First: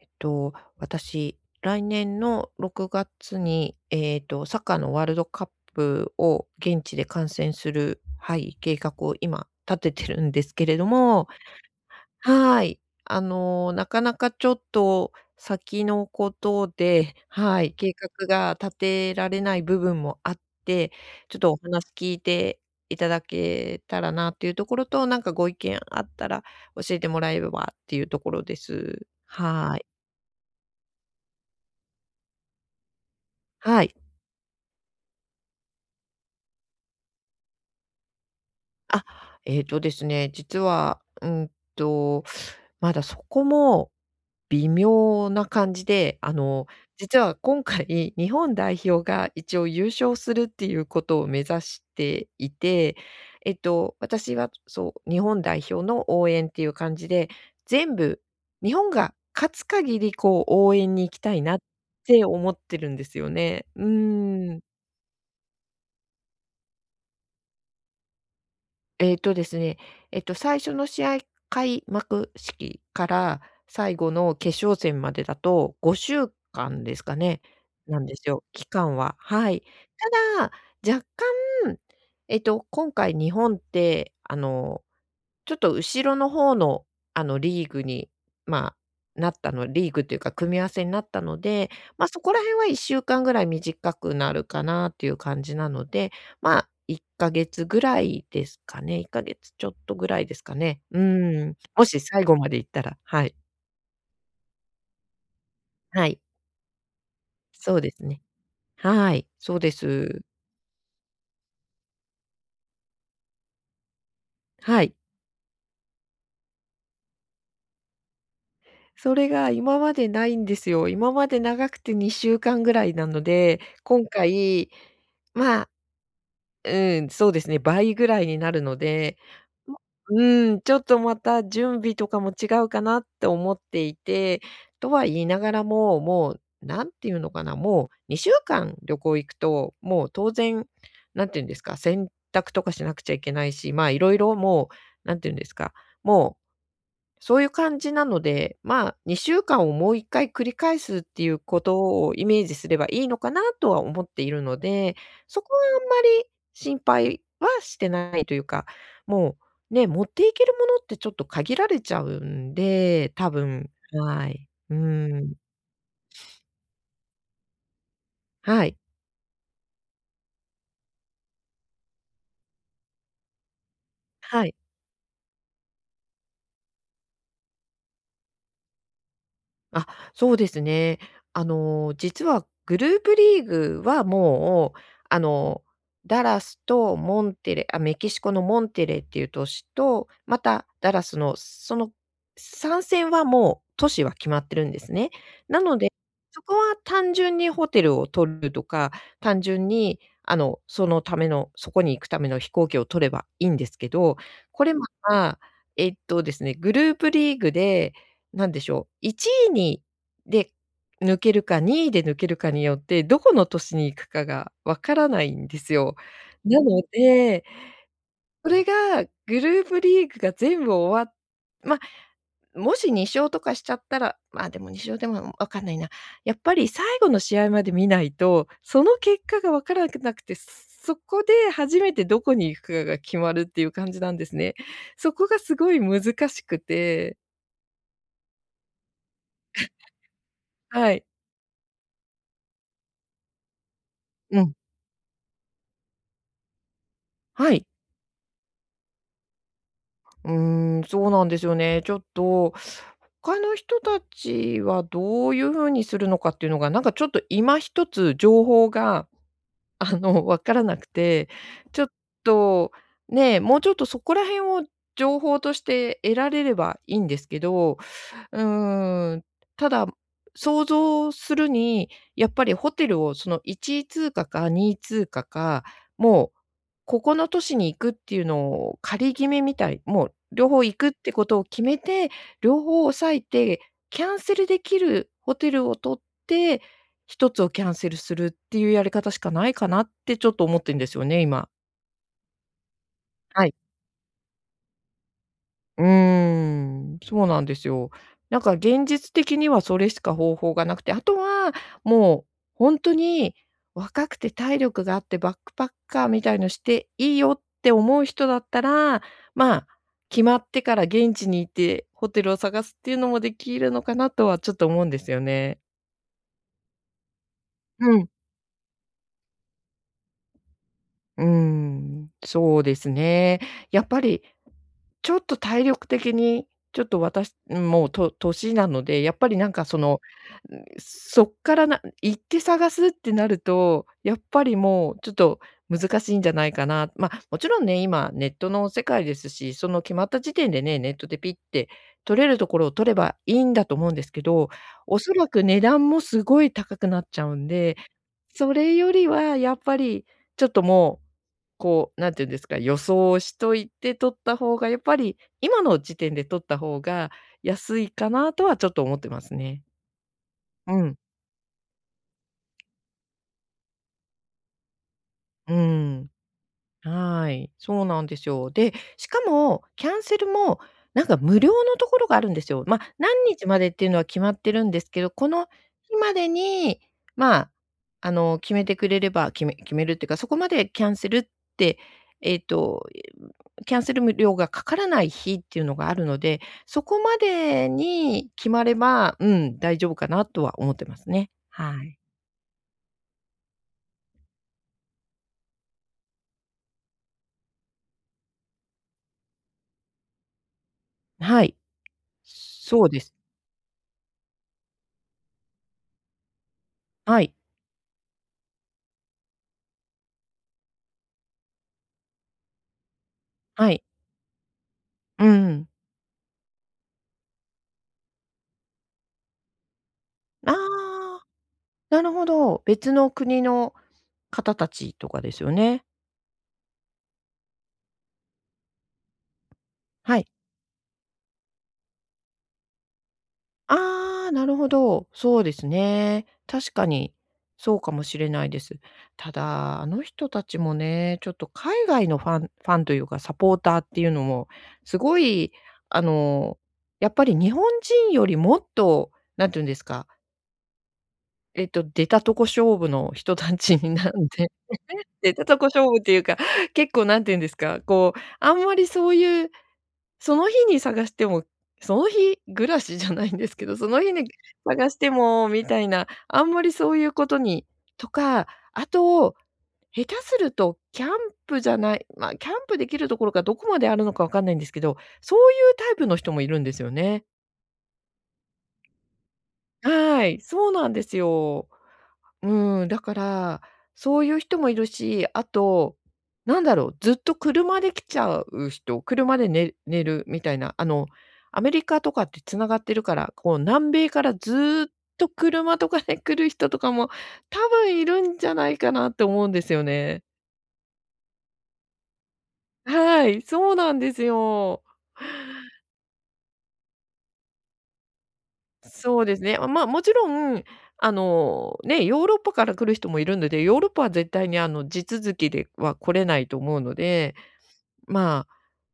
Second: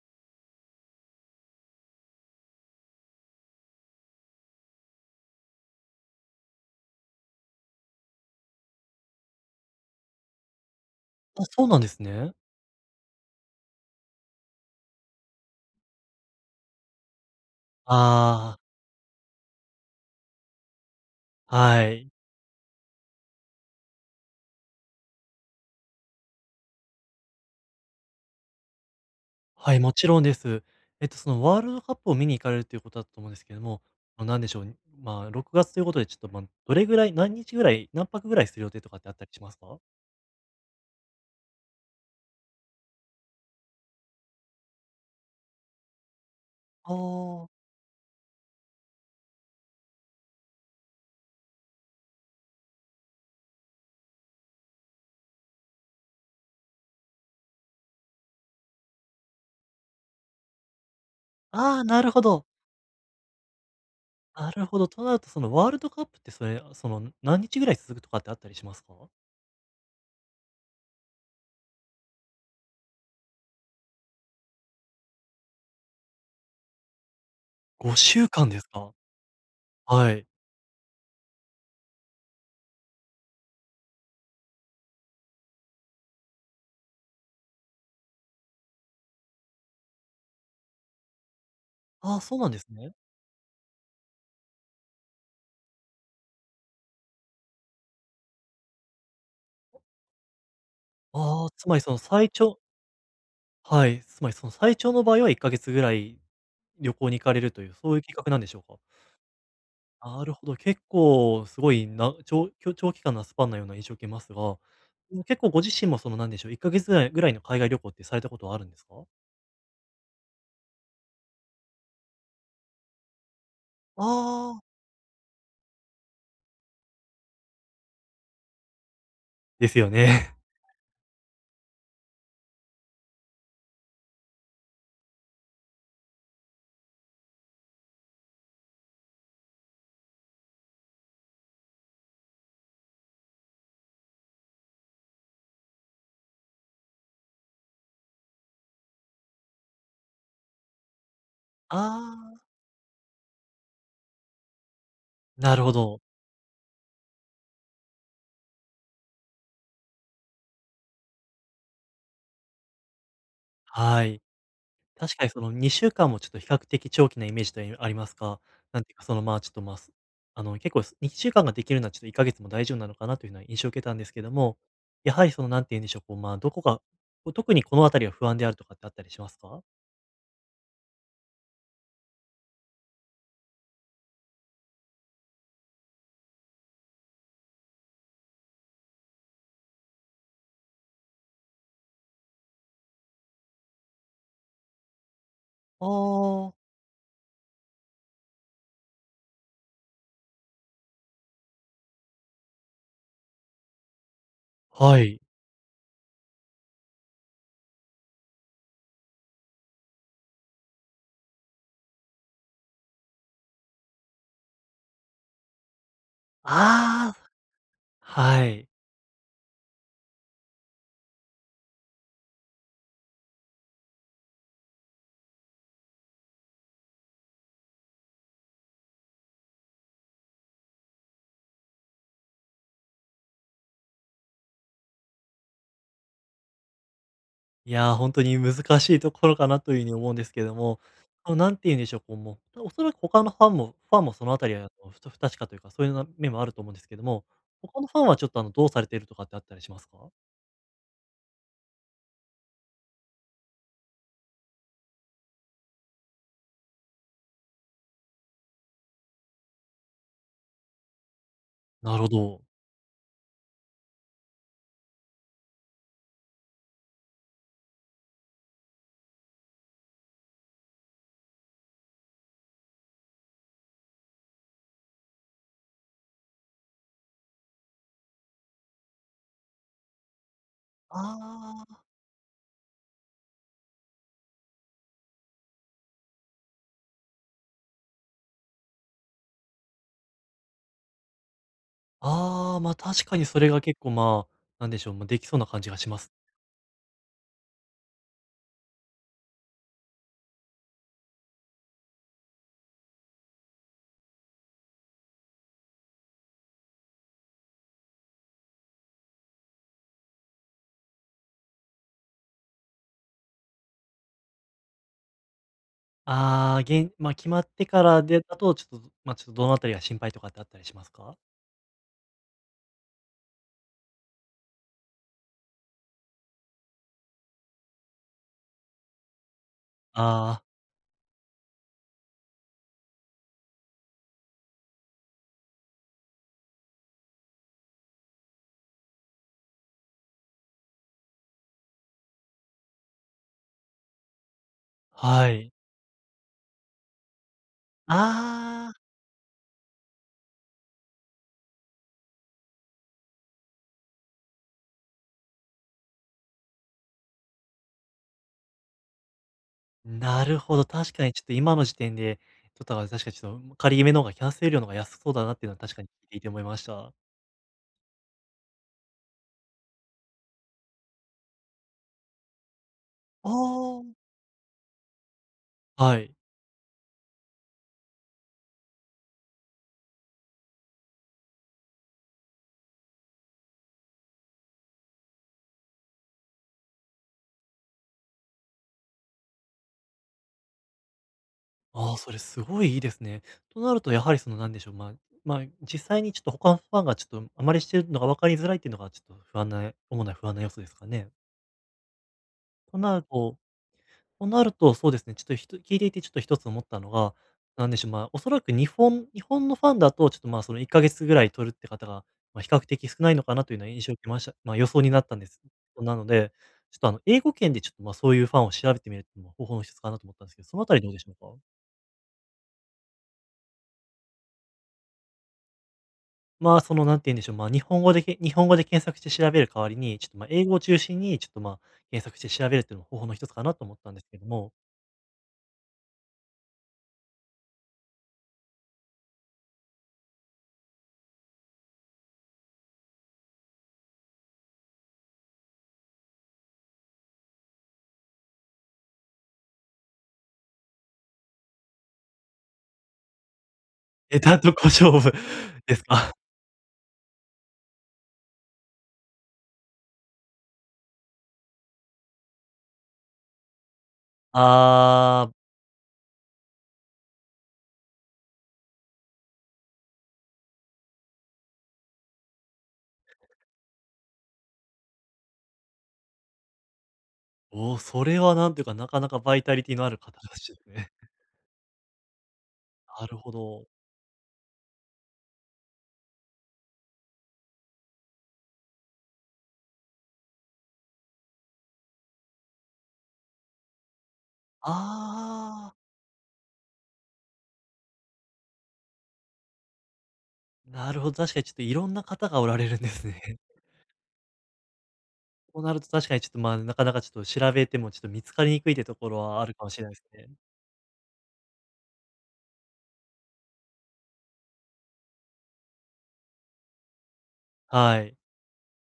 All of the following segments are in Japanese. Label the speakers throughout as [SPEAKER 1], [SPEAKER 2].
[SPEAKER 1] えっと、私、来年の6月に、サッカーのワールドカップを現地で観戦する、はい、計画を今立ててるんですけれども、
[SPEAKER 2] あ、そうなんですね。
[SPEAKER 1] はい。なかなかちょっと先のことで、はい、計画
[SPEAKER 2] あ
[SPEAKER 1] が
[SPEAKER 2] あ、
[SPEAKER 1] 立てられない部分もあって、ちょっとお
[SPEAKER 2] は
[SPEAKER 1] 話
[SPEAKER 2] い。
[SPEAKER 1] 聞いていただけたらなっていうところと、なんかご意見あったら教えてもらえればっていうところです。
[SPEAKER 2] は
[SPEAKER 1] は
[SPEAKER 2] い、
[SPEAKER 1] い。
[SPEAKER 2] もちろんです。そのワールドカップを見に行かれるということだと思うんですけども、
[SPEAKER 1] はい。
[SPEAKER 2] あの、なんでしょう、まあ、6月ということで、ちょっと、まあ、どれぐらい、何日ぐらい、何泊ぐらいする予定とかっ
[SPEAKER 1] あ、
[SPEAKER 2] てあったりします
[SPEAKER 1] えっ
[SPEAKER 2] か？
[SPEAKER 1] とですね、実は、まだそこも微妙な感じで、
[SPEAKER 2] あ
[SPEAKER 1] 実は
[SPEAKER 2] あ、
[SPEAKER 1] 今回、日本代表が一応優勝するっていうことを目指していて、私はそう、日本代表の応援っていう感じで、全部、日本が勝つ限り、こう、応援に行きたいなっ
[SPEAKER 2] ああ、なるほ
[SPEAKER 1] て
[SPEAKER 2] ど。
[SPEAKER 1] 思ってるんですよね。う
[SPEAKER 2] な
[SPEAKER 1] ーん。
[SPEAKER 2] るほど。となると、そのワールドカップって、それ、その、何日ぐらい続くとかってあったりしますか
[SPEAKER 1] えっとですね、えっと、最初の試合開幕式から最後の決勝戦までだと5週間ですかね、なん
[SPEAKER 2] ？5
[SPEAKER 1] で
[SPEAKER 2] 週
[SPEAKER 1] すよ、
[SPEAKER 2] 間です
[SPEAKER 1] 期
[SPEAKER 2] か？
[SPEAKER 1] 間は。はい。
[SPEAKER 2] はい。
[SPEAKER 1] ただ、若干、今回日本って、ちょっと後ろの方の、リーグに、まあ、なったのリーグというか組み合わせになったので、まあ、
[SPEAKER 2] ああ、
[SPEAKER 1] そこ
[SPEAKER 2] そ
[SPEAKER 1] ら
[SPEAKER 2] うなん
[SPEAKER 1] 辺
[SPEAKER 2] です
[SPEAKER 1] は
[SPEAKER 2] ね。
[SPEAKER 1] 1週間ぐらい短くなるかなっていう感じなので、まあ、1ヶ月ぐらいですかね。1ヶ月ちょっとぐらいですかね。う
[SPEAKER 2] ああ、
[SPEAKER 1] ん。
[SPEAKER 2] つまり
[SPEAKER 1] も
[SPEAKER 2] その
[SPEAKER 1] し最
[SPEAKER 2] 最
[SPEAKER 1] 後ま
[SPEAKER 2] 長
[SPEAKER 1] で行ったら、はい。
[SPEAKER 2] はい、つまりその最長の場合は1ヶ月ぐら
[SPEAKER 1] は
[SPEAKER 2] い
[SPEAKER 1] い。
[SPEAKER 2] 旅行に行かれるという、
[SPEAKER 1] そうで
[SPEAKER 2] そういう
[SPEAKER 1] す
[SPEAKER 2] 計
[SPEAKER 1] ね。
[SPEAKER 2] 画なんでしょうか？
[SPEAKER 1] はい、そうです。
[SPEAKER 2] なるほど、結構すごいな長長長期間なスパンなような印象を受けますが、
[SPEAKER 1] はい。
[SPEAKER 2] 結構ご自身もそのなんでしょう、1か月ぐらいの海外旅行ってされたことはあるんですか？
[SPEAKER 1] それが今までないんですよ。今まで長くて2週間ぐらいなので、今
[SPEAKER 2] ああー。
[SPEAKER 1] 回、まあ、うん、そうですね、倍ぐらいになるので、
[SPEAKER 2] ですよね。
[SPEAKER 1] うん、ちょっとまた準備とかも違うかなって思っていて、とは言いながらも、もうなんていうのかな、もう2週間旅行行くと、もう当然、なんて言うんですか、洗濯とかしなくちゃいけないし、まあ、いろいろもう、なんて言うんですか、もうそういう感じなので、まあ、2週間をもう1回繰り返すっていうこ とをイ
[SPEAKER 2] あ
[SPEAKER 1] メー
[SPEAKER 2] あ、
[SPEAKER 1] ジすればいいのかなとは思っているので、そこ
[SPEAKER 2] な
[SPEAKER 1] は
[SPEAKER 2] るほ
[SPEAKER 1] あん
[SPEAKER 2] ど。
[SPEAKER 1] まり心配はしてないというか、もうね、持っていけるものってちょっと限られちゃうんで、多分、
[SPEAKER 2] はい。
[SPEAKER 1] はい。う
[SPEAKER 2] 確かに
[SPEAKER 1] ん。
[SPEAKER 2] その2週間もちょっと比較的長期なイメージとありますか、
[SPEAKER 1] はい。
[SPEAKER 2] なんていうか、その、まあ、ちょっと、まあ、すあの、結構す2週間ができるのはちょっと1ヶ月も大丈夫なのかなというような印象を受けたんですけど
[SPEAKER 1] はい。
[SPEAKER 2] も、やはりその、なんて言うんでしょう、こう、まあ、どこが、こう、特にこのあたりは不安であるとかってあったりしますか？
[SPEAKER 1] あ、そうですね。実はグループリーグはもう、あの、ダラスとモンテレあ、メキシコのモンテレっていう都市と、またダラスのその参戦はもう都市は決まってるんですね。なの
[SPEAKER 2] ああ
[SPEAKER 1] で、そこ
[SPEAKER 2] ー。
[SPEAKER 1] は単純にホテルを取るとか、単純にそのための、そこに行くための飛行機を取ればいいんですけど、これま
[SPEAKER 2] はい。
[SPEAKER 1] た、えっとですね、グループリーグでなんでしょう、1位にで抜けるか、2位で抜けるかによって、どこの都市に行くかが分からないんですよ。なの
[SPEAKER 2] ああ、
[SPEAKER 1] で、
[SPEAKER 2] は
[SPEAKER 1] それ
[SPEAKER 2] い。
[SPEAKER 1] がグループリーグが全部終わっま、もし2勝とかしちゃったら、ま、でも2勝でも分かんないな。やっぱり最後の試合まで見ないと、その結果が分からなくなくて、そこで初めてどこに行くかが決まるっていう感じなんですね。そこがすごい難しくて、
[SPEAKER 2] いや、本当に難しいところかなというふうに思うんですけども、
[SPEAKER 1] はい。
[SPEAKER 2] あの、何て言うんでしょう、こう、もう、おそらく他のファンもそのあ
[SPEAKER 1] う
[SPEAKER 2] たり
[SPEAKER 1] ん。
[SPEAKER 2] は、不確かというか、そういうな面もあると思うんですけども、
[SPEAKER 1] はい。
[SPEAKER 2] 他のファンはちょっと、あの、どうされているとかってあったりしますか？
[SPEAKER 1] うーん、そうなんですよね。ちょっと、他の人たちはどういうふうにするのかっていうのが、なんかちょっと今一つ情報が、わからなくて、ちょっ
[SPEAKER 2] なるほど。
[SPEAKER 1] と、ね、もうちょっとそこら辺を情報として得られればいいんですけど、うーん、ただ、想像するに、やっぱりホテルをその1通貨か2通貨か、もうここの都市に行くっていうのを仮決めみたい、もう両方行くってことを決
[SPEAKER 2] あ
[SPEAKER 1] め
[SPEAKER 2] あ。
[SPEAKER 1] て、両方押さえて、キャンセルできるホテルを取って、一つをキャンセルするっていうやり方しかないかなってちょっと思ってんですよね、今。
[SPEAKER 2] ああ、確かにそ
[SPEAKER 1] は
[SPEAKER 2] れ
[SPEAKER 1] い。
[SPEAKER 2] が結構、まあ、なんでしょう、まあ、できそうな感じが
[SPEAKER 1] うー
[SPEAKER 2] します。
[SPEAKER 1] ん、そうなんですよ。なんか現実的にはそれしか方法がなくて、あとはもう本当に若くて体力があってバックパッカーみたいのしていいよって思う人だったら、まあ、決まってから現地に行ってホテルを探すっていうのもできるのかなとはちょっと思うんですよね。
[SPEAKER 2] ああ、げんま、決まってか
[SPEAKER 1] う
[SPEAKER 2] ら
[SPEAKER 1] ん、
[SPEAKER 2] でだと、ちょっとどのあたりが心配とかってあったりしますか？
[SPEAKER 1] うーん、そうですね。やっぱりちょっと体力的に、ちょっと私、もう、と年なので、やっぱりなんかその、
[SPEAKER 2] ああ
[SPEAKER 1] ん、そっからな行って探すってなると、やっぱりもうちょっと難しいんじゃないかな。ま、もちろんね、今ネットの世界ですし、その決まった時点でね、ネットでピッて取れるところを取ればいいんだと思うんですけど、お
[SPEAKER 2] ー、
[SPEAKER 1] そ
[SPEAKER 2] は
[SPEAKER 1] らく
[SPEAKER 2] い。
[SPEAKER 1] 値段もすごい高くなっちゃうんで、そ
[SPEAKER 2] あ
[SPEAKER 1] れ
[SPEAKER 2] あ。
[SPEAKER 1] よりはやっぱりちょっともうこう、なんていうんですか、予想をしといて取った方がやっぱり、今の時点で取った方が安いかなとはちょっと思ってますね。
[SPEAKER 2] なるほど、
[SPEAKER 1] う
[SPEAKER 2] 確
[SPEAKER 1] ん、
[SPEAKER 2] かにちょっと今の時点で、とったから確かにちょっと仮夢の方がキャンセル料の方が安そうだなっていうの
[SPEAKER 1] うー
[SPEAKER 2] は確かに聞い
[SPEAKER 1] ん。
[SPEAKER 2] ていて思いました。
[SPEAKER 1] はい、そうなんですよ。で、しかもキャンセルもなんか無料のところがあるんですよ。まあ、何
[SPEAKER 2] あ
[SPEAKER 1] 日までっ
[SPEAKER 2] あ。
[SPEAKER 1] ていうのは決まってるんですけど、この
[SPEAKER 2] は
[SPEAKER 1] 日ま
[SPEAKER 2] い。
[SPEAKER 1] でに、まあ、決めてくれれば、決めるっていうか、そこまでキャンセルって、えっと、キャンセル無料がかからない日っていうのがあるので、そこまでに決まれば、うん、大丈夫かなとは思ってますね。は
[SPEAKER 2] ああ、
[SPEAKER 1] い。
[SPEAKER 2] それすごいいいですね。となるとやはりそのなんでしょう、まあ、まあ、実際にちょっと他のファンがちょっとあまりしてるのが分かりづらいっていうのがちょっと不安な主な不安な要素ですかね。
[SPEAKER 1] はい。
[SPEAKER 2] と
[SPEAKER 1] そう
[SPEAKER 2] な
[SPEAKER 1] で
[SPEAKER 2] る
[SPEAKER 1] す。
[SPEAKER 2] ととなると、そうですね、ちょっとひと聞いていてちょっと一つ思ったのが、
[SPEAKER 1] はい、
[SPEAKER 2] なんでしょう、まあ、おそらく日本のファンだと、ちょっと、まあ、その1ヶ月ぐらい取るって方が、まあ、比較的少ないのかなというよう
[SPEAKER 1] は
[SPEAKER 2] な印
[SPEAKER 1] い。
[SPEAKER 2] 象を受けましたまあ、予想になったん
[SPEAKER 1] う
[SPEAKER 2] です。
[SPEAKER 1] ん。
[SPEAKER 2] なので、ちょっと、あの、英語圏でちょっと、まあ、そういうファンを調べてみるっていうのも方法の一つかなと思ったんですけど、
[SPEAKER 1] あ
[SPEAKER 2] そのあたりどうでしょう
[SPEAKER 1] あ。
[SPEAKER 2] か？
[SPEAKER 1] なるほど。別の国の方たちとかですよね。
[SPEAKER 2] まあ、その、なんて言うんでしょう、まあ、日本語で検索して調べる代わりに、ちょっと、
[SPEAKER 1] は
[SPEAKER 2] まあ、
[SPEAKER 1] い。
[SPEAKER 2] 英語を中心に、ちょっと、まあ、検索して調べるっていうのも方法の一つかなと思ったんですけど
[SPEAKER 1] ああ、な
[SPEAKER 2] も、
[SPEAKER 1] るほど。そうですね。確かに、そうかもしれないです。ただ、あの人たちもね、ちょっと海外のファンというか、サポーターっていうのも、すごい、あの、やっぱり日本人よりもっと、なんて言うんですか、出たとこ勝負の人たちになん
[SPEAKER 2] 下
[SPEAKER 1] で
[SPEAKER 2] 手と小勝負
[SPEAKER 1] 出たと こ
[SPEAKER 2] です
[SPEAKER 1] 勝負っ
[SPEAKER 2] か？
[SPEAKER 1] ていうか、結構なんて言うんですか、こう、あんまりそういうその日に探しても、その日暮らしじゃないんですけど、その日に 探して
[SPEAKER 2] ああ。
[SPEAKER 1] もみたいな、あんまりそういうことにとか、あと、下手するとキャンプじゃない、まあ、キャンプできるところがどこまであるのかわかんないんですけど、そういうタイプの人もいるんですよね。
[SPEAKER 2] おお、それはなんていうか、なかなかバイタリティのある方
[SPEAKER 1] は
[SPEAKER 2] ら
[SPEAKER 1] い、
[SPEAKER 2] しいです
[SPEAKER 1] そうな
[SPEAKER 2] ね。
[SPEAKER 1] んですよ。うん、だ
[SPEAKER 2] な
[SPEAKER 1] か
[SPEAKER 2] るほ
[SPEAKER 1] ら、
[SPEAKER 2] ど。
[SPEAKER 1] そういう人もいるし、あと、なんだろう、ずっと車で来ちゃう人、車で寝るみたいな、アメリカとかって繋がってるから、こう南米からずっと
[SPEAKER 2] ああ、
[SPEAKER 1] 車とかで来る人とかも多分いるんじゃないかなって思うんですよね。
[SPEAKER 2] なるほど、確かにちょっといろんな方がおられるんですね。
[SPEAKER 1] は い、そうなんですよ。
[SPEAKER 2] となると確かにちょっと、まあ、なかなかちょっと調べてもちょっと見つかりにくいってところ
[SPEAKER 1] そうで
[SPEAKER 2] は
[SPEAKER 1] す
[SPEAKER 2] ある
[SPEAKER 1] ね。
[SPEAKER 2] かもし
[SPEAKER 1] ま
[SPEAKER 2] れ
[SPEAKER 1] あ、
[SPEAKER 2] ないで
[SPEAKER 1] も
[SPEAKER 2] す
[SPEAKER 1] ち
[SPEAKER 2] ね。
[SPEAKER 1] ろん、あの、ね、ヨーロッパから来る人もいるので、ヨーロッパは絶対にあの地続きでは来れないと思うので、
[SPEAKER 2] はい。
[SPEAKER 1] まあ、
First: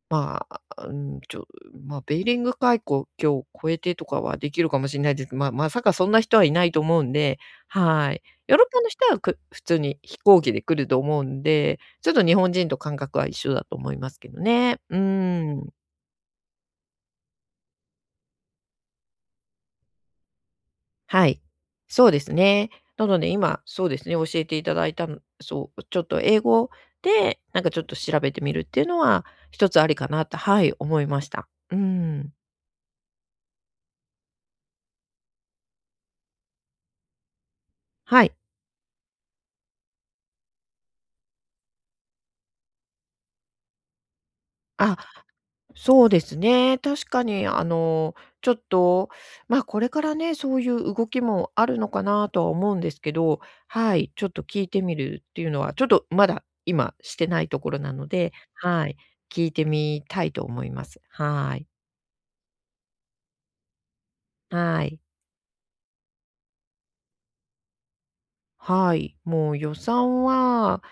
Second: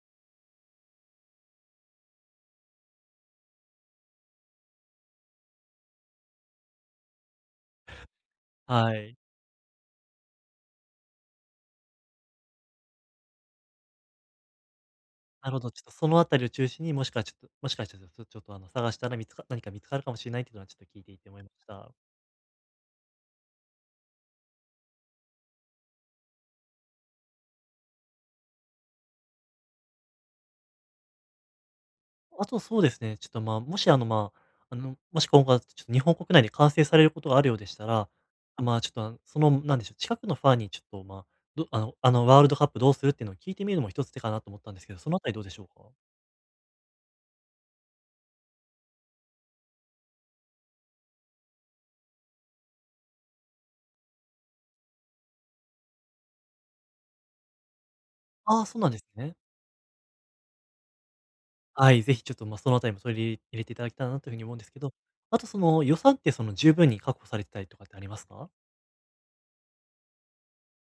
[SPEAKER 1] まあ、うん、ちょまあ、ベーリング海溝を越えてとかはできるかもしれないです。まあまさかそんな人はいないと思うんで、はい。ヨーロッパの
[SPEAKER 2] は
[SPEAKER 1] 人
[SPEAKER 2] い。
[SPEAKER 1] は、く普通に飛行機で来ると思うんで、ちょっと日本人と感覚は一緒だと思いますけどね。うー
[SPEAKER 2] なるほ
[SPEAKER 1] ん、
[SPEAKER 2] ど、ちょっとそのあたりを中心に、もしかしたら、ちょっとちょっとあの、探したら見つか何か見つかるかもしれないっていうのはちょっと聞いてい
[SPEAKER 1] は
[SPEAKER 2] て思
[SPEAKER 1] い。
[SPEAKER 2] いました。
[SPEAKER 1] そうですね。なので今、そうですね、教えていただいたのそう、ちょっと英語で、なんかちょっと調べてみるっていうのは、一つありかなと、はい、思いました。うん、
[SPEAKER 2] あとそうですね、ちょっと、まあ、もしあの、まあ、あの、もし今後、ちょっと日本国内で完成されることがあるようでしたら、
[SPEAKER 1] はい。
[SPEAKER 2] まあ、ちょっと、あの、その、なんでしょう、近くのファンにちょっと、まあ、どあのあの、ワールドカップどうするっていうのを聞いてみるのも一つ手かなと思ったんですけ
[SPEAKER 1] あ
[SPEAKER 2] ど、そのあたりどうでしょうか？
[SPEAKER 1] そうですね。確かに、ちょっと、まあ、これからね、そういう動きもあるのかなとは思うんですけど、はい、ちょっと聞いてみるっていうのは、ちょっとまだ今してないところなので、
[SPEAKER 2] ああ、そう
[SPEAKER 1] は
[SPEAKER 2] なん
[SPEAKER 1] い、
[SPEAKER 2] ですね。
[SPEAKER 1] 聞いてみたいと思います。はい。
[SPEAKER 2] はい、ぜひちょっと、まあ、そのあたりも取り入れていただけたらなというふうに思うんですけ
[SPEAKER 1] は
[SPEAKER 2] ど、
[SPEAKER 1] い。
[SPEAKER 2] あとその予算ってその十分に確保されてたりとかってありますか？
[SPEAKER 1] はい、もう予算は、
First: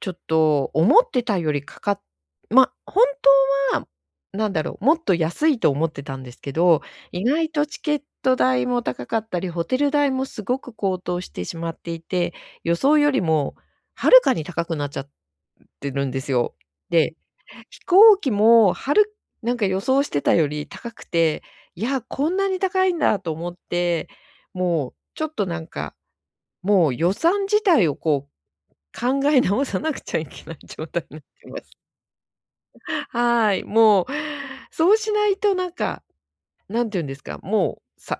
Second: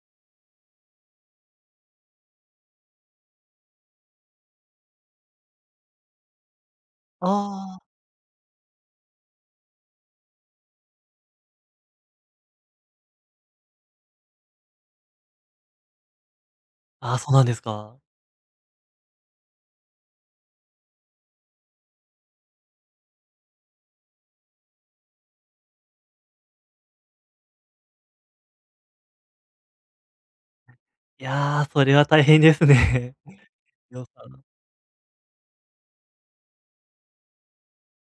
[SPEAKER 1] ちょっと思ってたよりかかっま、本当は、もっと安いと思ってたんですけど、意
[SPEAKER 2] あ
[SPEAKER 1] 外と
[SPEAKER 2] あ
[SPEAKER 1] チ
[SPEAKER 2] ー、
[SPEAKER 1] ケット代も高かったり、ホテル代もすごく高騰してしまっていて、予想よりもはるかに高くなっちゃってるんですよ。
[SPEAKER 2] あ
[SPEAKER 1] で、
[SPEAKER 2] あ、そうなんです
[SPEAKER 1] 飛
[SPEAKER 2] か。
[SPEAKER 1] 行機もはるなんか予想してたより高くて、いや、こんなに高いんだと思って、もうちょっとなんかもう予算自体をこう、考え直さなくちゃいけない状態になっ
[SPEAKER 2] い
[SPEAKER 1] てま
[SPEAKER 2] やー、
[SPEAKER 1] す。
[SPEAKER 2] それは大変です ね。
[SPEAKER 1] は い、も
[SPEAKER 2] 予
[SPEAKER 1] う、
[SPEAKER 2] 算。
[SPEAKER 1] そうしないとなんか、なんて言うんですか、もう、さ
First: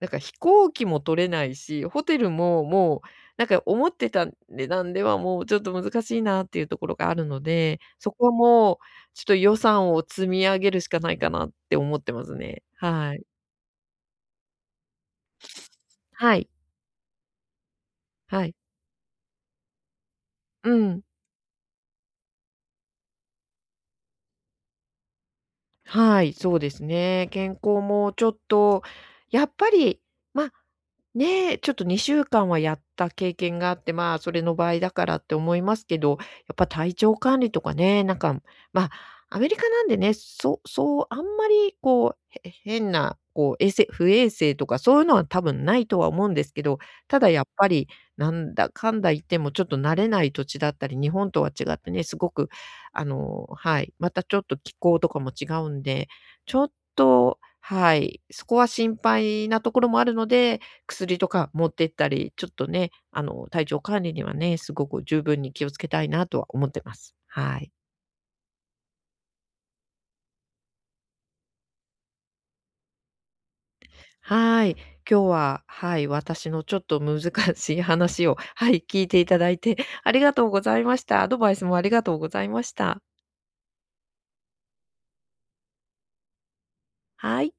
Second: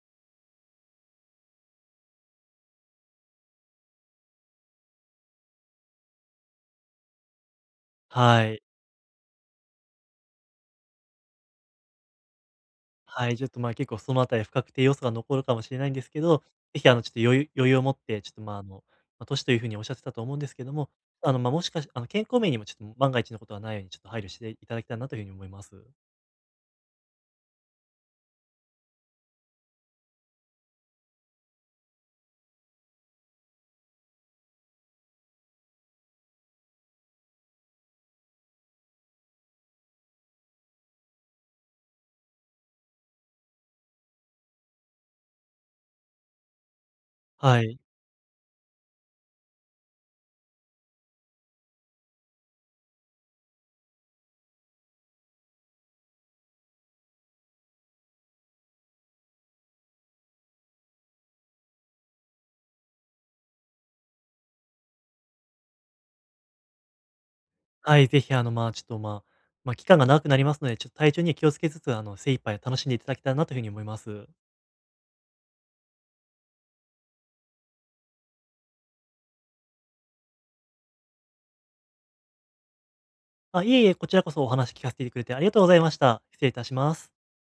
[SPEAKER 1] なんか飛行機も取れないし、ホテルももう、なんか思ってた値段ではもうちょっと難しいなっていうところがあるので、そこは
[SPEAKER 2] はい。
[SPEAKER 1] もう、ちょっと予算を積み上げるしかないかなって思ってますね。はい。
[SPEAKER 2] はい、ちょっと、ま、あ結構そのあたり不確定要素が残るかもしれないんですけ
[SPEAKER 1] は
[SPEAKER 2] ど、
[SPEAKER 1] い。
[SPEAKER 2] ぜひ、あの、ちょっと余裕を持って、ちょっと、
[SPEAKER 1] は
[SPEAKER 2] ま、
[SPEAKER 1] い。
[SPEAKER 2] ああの、まあ、年という風におっしゃってたと思うんですけ
[SPEAKER 1] う
[SPEAKER 2] ども、
[SPEAKER 1] ん。
[SPEAKER 2] あの、ま、もしかしあの、健康面にもちょっと万が一のことがないようにちょっと配慮していただきたいなというふうに思います。
[SPEAKER 1] はい、そうですね。健康もちょっと、やっぱり、ま、ねえ、ちょっと2週間はやった経験があって、まあ、それの場合だからって思いますけど、やっぱ体調管理とかね、なんか、まあ、アメリカなんでね、そうそう、あんまりこう、変な、こう衛生不衛生とかそういうのは多分ないとは思うんですけど、ただやっ
[SPEAKER 2] は
[SPEAKER 1] ぱ
[SPEAKER 2] い。
[SPEAKER 1] り、なんだかんだ言ってもちょっと慣れない土地だったり、日本とは違ってね、すごくあの、はい、またちょっと気候とかも違うんで、ちょっと、はい、そこは心配なところもあるので、薬とか持ってったり、ちょっとね、あの、体調管理にはね、すごく十分に気をつけたいなとは思ってます。はい。
[SPEAKER 2] はい、ぜひ、あの、ま、あちょっと、まあま、期間が長くなりますので、ちょっと体調には気をつけつつ、あの、精一杯楽しんでいただきたいなというふうに思います。
[SPEAKER 1] はい。今日は、はい、私のちょっと難しい話を、はい、聞いていただいてありがとうございました。アドバイスもありがとうございました。
[SPEAKER 2] あ、いえいえ、こちらこそお話聞かせてくれてありがとうございました。失礼いたします。
[SPEAKER 1] はい。